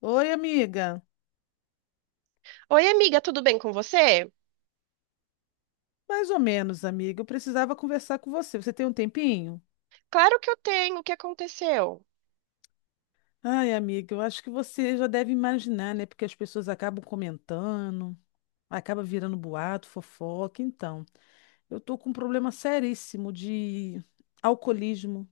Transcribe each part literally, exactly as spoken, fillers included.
Oi, amiga. Oi, amiga, tudo bem com você? Mais ou menos, amiga. Eu precisava conversar com você. Você tem um tempinho? Claro que eu tenho. O que aconteceu? Ai, amiga, eu acho que você já deve imaginar, né? Porque as pessoas acabam comentando, acaba virando boato, fofoca. Então, eu tô com um problema seríssimo de alcoolismo.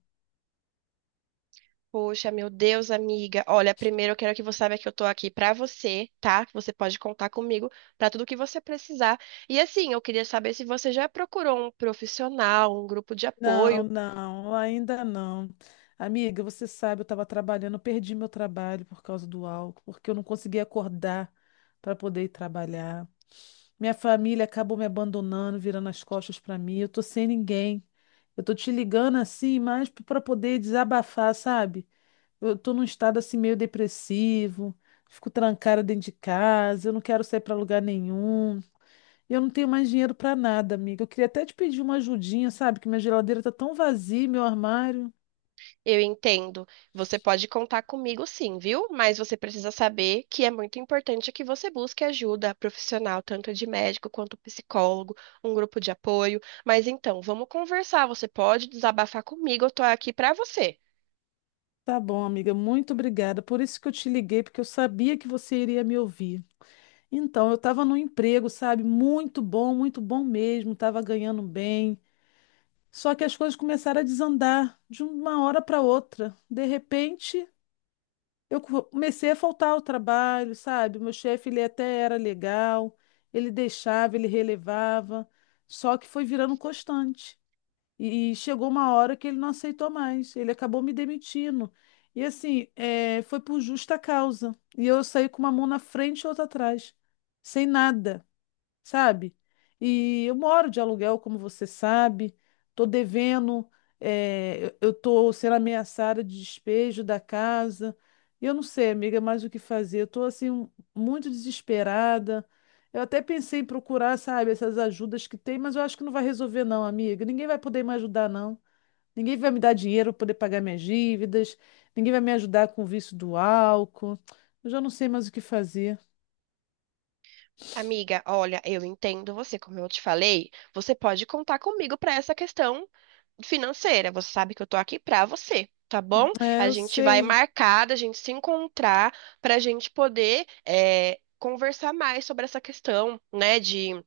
Poxa, meu Deus, amiga. Olha, primeiro eu quero que você saiba que eu tô aqui pra você, tá? Que Você pode contar comigo pra tudo que você precisar. E assim, eu queria saber se você já procurou um profissional, um grupo de Não, apoio. não, ainda não. Amiga, você sabe, eu estava trabalhando, eu perdi meu trabalho por causa do álcool, porque eu não conseguia acordar para poder ir trabalhar. Minha família acabou me abandonando, virando as costas para mim. Eu tô sem ninguém. Eu tô te ligando assim, mas para poder desabafar, sabe? Eu tô num estado assim meio depressivo, fico trancada dentro de casa, eu não quero sair para lugar nenhum. Eu não tenho mais dinheiro para nada, amiga. Eu queria até te pedir uma ajudinha, sabe? Que minha geladeira tá tão vazia, meu armário. Eu entendo. Você pode contar comigo sim, viu? Mas você precisa saber que é muito importante que você busque ajuda profissional, tanto de médico quanto psicólogo, um grupo de apoio. Mas então, vamos conversar. Você pode desabafar comigo, eu tô aqui pra você. Tá bom, amiga, muito obrigada. Por isso que eu te liguei, porque eu sabia que você iria me ouvir. Então, eu estava num emprego, sabe, muito bom, muito bom mesmo, estava ganhando bem. Só que as coisas começaram a desandar de uma hora para outra. De repente, eu co- comecei a faltar ao trabalho, sabe? O meu chefe, ele até era legal, ele deixava, ele relevava, só que foi virando constante. E chegou uma hora que ele não aceitou mais, ele acabou me demitindo. E assim, eh, foi por justa causa. E eu saí com uma mão na frente e outra atrás, sem nada, sabe? E eu moro de aluguel, como você sabe, tô devendo, eh, eu eu tô sendo ameaçada de despejo da casa. E eu não sei, amiga, é mais o que fazer. Eu tô assim um- muito desesperada. Eu até pensei em procurar, sabe, essas ajudas que tem, mas eu acho que não vai resolver não, amiga. Ninguém vai poder me ajudar não. Ninguém vai me dar dinheiro para poder pagar minhas dívidas. Ninguém vai me ajudar com o vício do álcool. Eu já não sei mais o que fazer. Amiga, olha, eu entendo você, como eu te falei, você pode contar comigo pra essa questão financeira. Você sabe que eu tô aqui pra você, tá bom? É, A eu gente vai sei. marcar, a gente se encontrar pra gente poder é, conversar mais sobre essa questão, né, de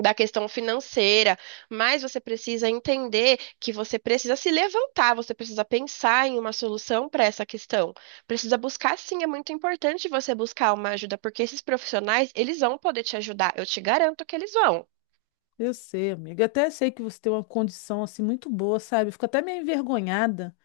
da questão financeira. Mas você precisa entender que você precisa se levantar, você precisa pensar em uma solução para essa questão. Precisa buscar, sim, é muito importante você buscar uma ajuda, porque esses profissionais, eles vão poder te ajudar. Eu te garanto que eles vão. Eu sei, amiga. Até sei que você tem uma condição assim muito boa, sabe? Eu fico até meio envergonhada,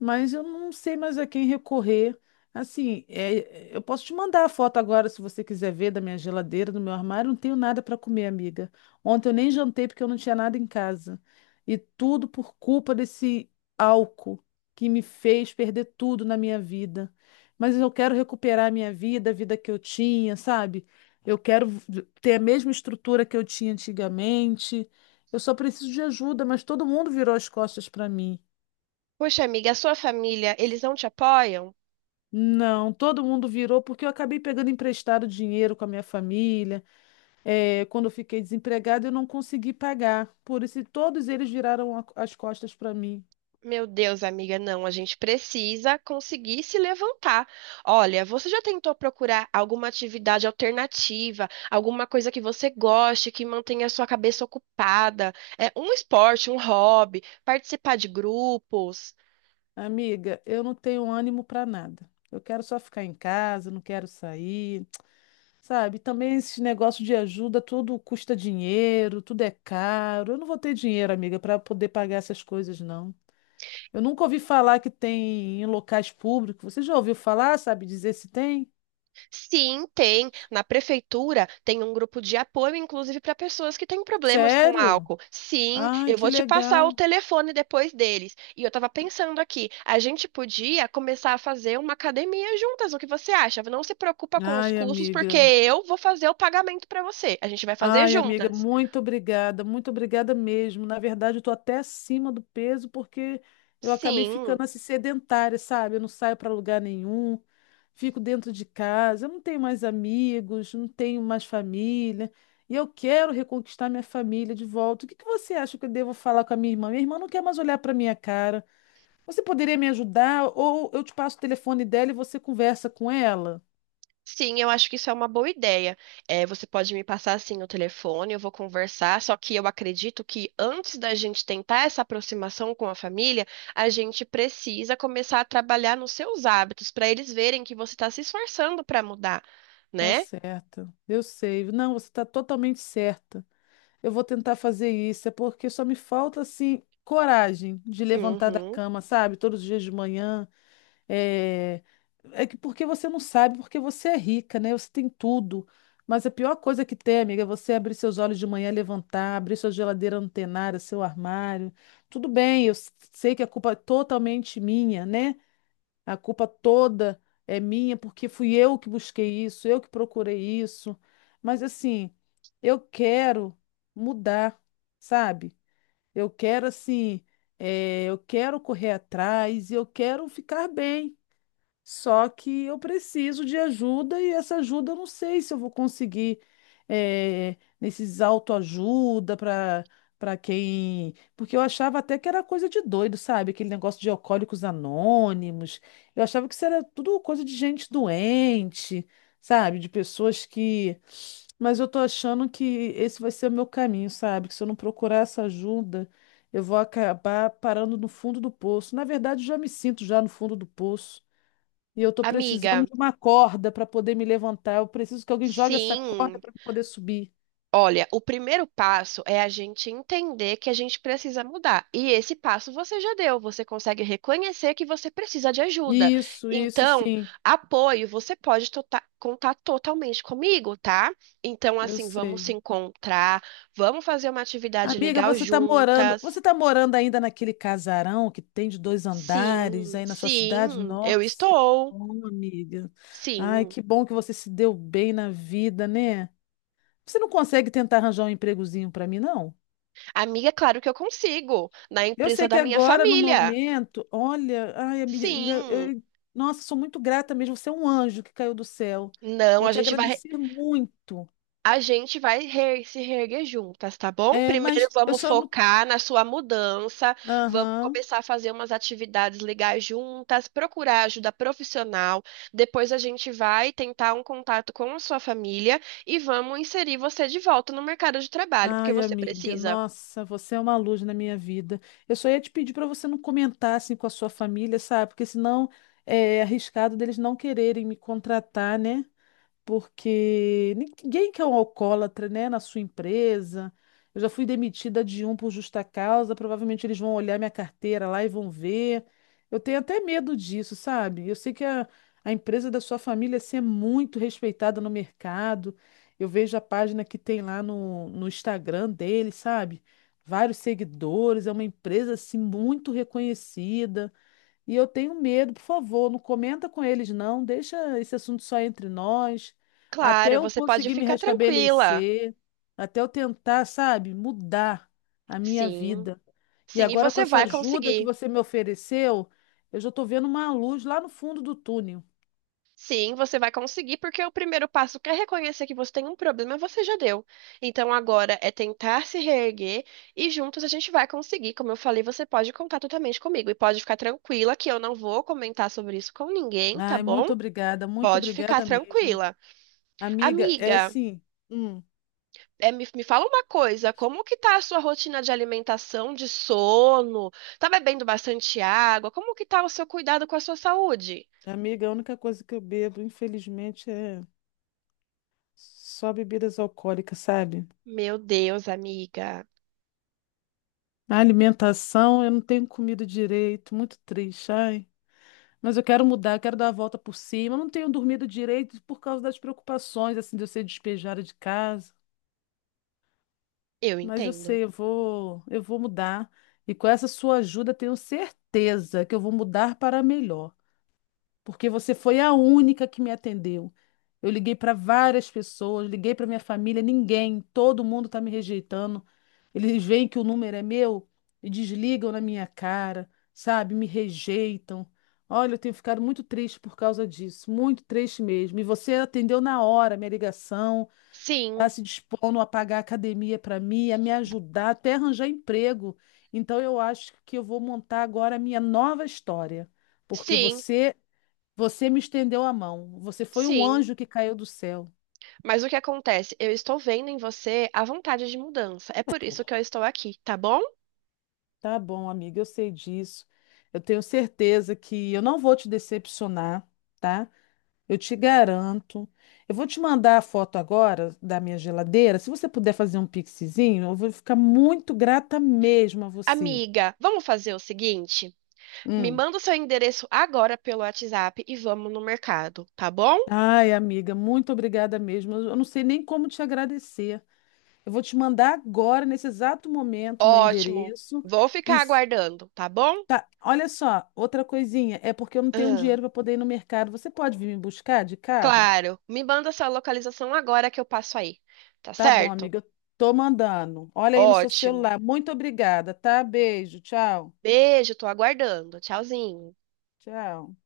mas eu não sei mais a quem recorrer. Assim, é, eu posso te mandar a foto agora, se você quiser ver, da minha geladeira, do meu armário. Não tenho nada para comer, amiga. Ontem eu nem jantei porque eu não tinha nada em casa. E tudo por culpa desse álcool que me fez perder tudo na minha vida. Mas eu quero recuperar a minha vida, a vida que eu tinha, sabe? Eu quero v- ter a mesma estrutura que eu tinha antigamente. Eu só preciso de ajuda, mas todo mundo virou as costas para mim. Poxa, amiga, a sua família, eles não te apoiam? Não, todo mundo virou porque eu acabei pegando emprestado dinheiro com a minha família. Eh, quando eu fiquei desempregada, eu não consegui pagar. Por isso, todos eles viraram a- as costas para mim. Meu Deus, amiga, não, a gente precisa conseguir se levantar. Olha, você já tentou procurar alguma atividade alternativa, alguma coisa que você goste, que mantenha a sua cabeça ocupada? É um esporte, um hobby, participar de grupos? Amiga, eu não tenho ânimo para nada. Eu quero só ficar em casa, não quero sair, sabe? Também esses negócios de ajuda, tudo custa dinheiro, tudo é caro. Eu não vou ter dinheiro, amiga, para poder pagar essas coisas, não. Eu nunca ouvi falar que tem em locais públicos. Você já ouviu falar, sabe, dizer se tem? Sim, tem. Na prefeitura tem um grupo de apoio, inclusive para pessoas que têm problemas com Sério? álcool. Sim, Ai, eu que vou te passar o legal. telefone depois deles. E eu tava pensando aqui, a gente podia começar a fazer uma academia juntas. O que você acha? Não se preocupa com os Ai, custos, porque amiga. eu vou fazer o pagamento para você. A gente vai fazer Ai, amiga, juntas. muito obrigada, muito obrigada mesmo. Na verdade, eu estou até acima do peso porque eu acabei ficando Sim. assim sedentária, sabe? Eu não saio para lugar nenhum, fico dentro de casa, eu não tenho mais amigos, não tenho mais família. E eu quero reconquistar minha família de volta. O que que você acha que eu devo falar com a minha irmã? Minha irmã não quer mais olhar para minha cara. Você poderia me ajudar? Ou eu te passo o telefone dela e você conversa com ela? Sim, eu acho que isso é uma boa ideia. É, você pode me passar assim o telefone, eu vou conversar, só que eu acredito que antes da gente tentar essa aproximação com a família, a gente precisa começar a trabalhar nos seus hábitos, para eles verem que você está se esforçando para mudar, Tá né? certa. Eu sei. Não, você tá totalmente certa. Eu vou tentar fazer isso, é porque só me falta, assim, coragem de levantar da Uhum. cama, sabe? Todos os dias de manhã. É, é que porque você não sabe, porque você é rica, né? Você tem tudo. Mas a pior coisa que tem, amiga, é você abrir seus olhos de manhã, levantar, abrir sua geladeira antenada, seu armário. Tudo bem, eu s- sei que a culpa é totalmente minha, né? A culpa toda é minha porque fui eu que busquei isso, eu que procurei isso. Mas assim, eu quero mudar, sabe? Eu quero assim, eh, eu quero correr atrás e eu quero ficar bem. Só que eu preciso de ajuda e essa ajuda eu não sei se eu vou conseguir, eh, nesses autoajuda para para quem. Porque eu achava até que era coisa de doido, sabe? Aquele negócio de alcoólicos anônimos. Eu achava que isso era tudo coisa de gente doente, sabe? De pessoas que. Mas eu tô achando que esse vai ser o meu caminho, sabe? Que se eu não procurar essa ajuda, eu vou acabar parando no fundo do poço. Na verdade, eu já me sinto já no fundo do poço. E eu tô precisando Amiga, de uma corda para poder me levantar. Eu preciso que alguém jogue essa corda sim, para poder subir. olha, o primeiro passo é a gente entender que a gente precisa mudar. E esse passo você já deu, você consegue reconhecer que você precisa de ajuda. Isso, isso Então, sim. apoio, você pode tota- contar totalmente comigo, tá? Então, Eu assim, vamos se sei. encontrar, vamos fazer uma atividade Amiga, legal você tá morando, você juntas. tá morando ainda naquele casarão que tem de dois andares Sim, aí na sua cidade? sim, eu Nossa, que estou. bom, amiga. Ai, Sim. que bom que você se deu bem na vida, né? Você não consegue tentar arranjar um empregozinho para mim, não? Amiga, claro que eu consigo, na Eu sei empresa da que minha agora, no família. momento, olha, ai, amiga, Sim. eu- nossa, sou muito grata mesmo. Você é um anjo que caiu do céu. Não, Vou a te gente vai. agradecer muito. A gente vai reer- se reerguer juntas, tá bom? É, Primeiro mas eu vamos só não. focar na sua mudança, vamos Aham. começar a fazer umas atividades legais juntas, procurar ajuda profissional. Depois a gente vai tentar um contato com a sua família e vamos inserir você de volta no mercado de trabalho, porque Ai, você amiga, precisa. nossa, você é uma luz na minha vida. Eu só ia te pedir para você não comentar assim com a sua família, sabe? Porque senão é é arriscado deles não quererem me contratar, né? Porque ninguém quer um alcoólatra, né, na sua empresa. Eu já fui demitida de um por justa causa, provavelmente eles vão olhar minha carteira lá e vão ver. Eu tenho até medo disso, sabe? Eu sei que a, a empresa da sua família assim, é muito respeitada no mercado. Eu vejo a página que tem lá no, no Instagram dele, sabe? Vários seguidores, é uma empresa assim muito reconhecida. E eu tenho medo, por favor, não comenta com eles, não. Deixa esse assunto só entre nós. Até Claro, eu você pode conseguir me ficar tranquila. restabelecer, até eu tentar, sabe, mudar a minha Sim, vida. E sim, e agora, com você essa vai ajuda que conseguir. você me ofereceu, eu já estou vendo uma luz lá no fundo do túnel. Sim, você vai conseguir, porque o primeiro passo que é reconhecer que você tem um problema, você já deu. Então agora é tentar se reerguer e juntos a gente vai conseguir. Como eu falei, você pode contar totalmente comigo e pode ficar tranquila que eu não vou comentar sobre isso com ninguém, tá Ai, bom? muito obrigada, muito Pode ficar obrigada mesmo. tranquila. Amiga, é Amiga, assim, hum, é, me, me fala uma coisa, como que tá a sua rotina de alimentação, de sono? Tá bebendo bastante água? Como que tá o seu cuidado com a sua saúde? amiga, a única coisa que eu bebo, infelizmente, é só bebidas alcoólicas, sabe? Meu Deus, amiga, A alimentação, eu não tenho comido direito, muito triste, ai. Mas eu quero mudar, eu quero dar a volta por cima. Eu não tenho dormido direito por causa das preocupações, assim, de eu ser despejada de casa. eu Mas eu entendo. sei, eu vou, eu vou mudar. E com essa sua ajuda, tenho certeza que eu vou mudar para melhor. Porque você foi a única que me atendeu. Eu liguei para várias pessoas, liguei para minha família, ninguém, todo mundo está me rejeitando. Eles veem que o número é meu e desligam na minha cara, sabe? Me rejeitam. Olha, eu tenho ficado muito triste por causa disso, muito triste mesmo. E você atendeu na hora a minha ligação, está Sim, se dispondo a pagar a academia para mim, a me ajudar, até arranjar emprego. Então eu acho que eu vou montar agora a minha nova história, porque sim, você você me estendeu a mão. Você foi um sim. anjo que caiu do céu. Mas o que acontece? Eu estou vendo em você a vontade de mudança. É por isso que eu estou aqui, tá bom? Tá bom, amiga, eu sei disso. Eu tenho certeza que eu não vou te decepcionar, tá? Eu te garanto. Eu vou te mandar a foto agora da minha geladeira. Se você puder fazer um pixizinho, eu vou ficar muito grata mesmo a você. Amiga, vamos fazer o seguinte? Me Hum. manda o seu endereço agora pelo WhatsApp e vamos no mercado, tá bom? Ai, amiga, muito obrigada mesmo. Eu eu não sei nem como te agradecer. Eu vou te mandar agora, nesse exato momento, meu Ótimo. endereço. Vou E ficar aguardando, tá bom? Tá, olha só, outra coisinha, é porque eu não tenho Ah, dinheiro para poder ir no mercado. Você pode vir me buscar de carro? claro. Me manda sua localização agora que eu passo aí, tá Tá bom, certo? amiga, eu tô mandando. Olha aí no seu Ótimo. celular. Muito obrigada, tá? Beijo, tchau. Beijo, tô aguardando. Tchauzinho. Tchau.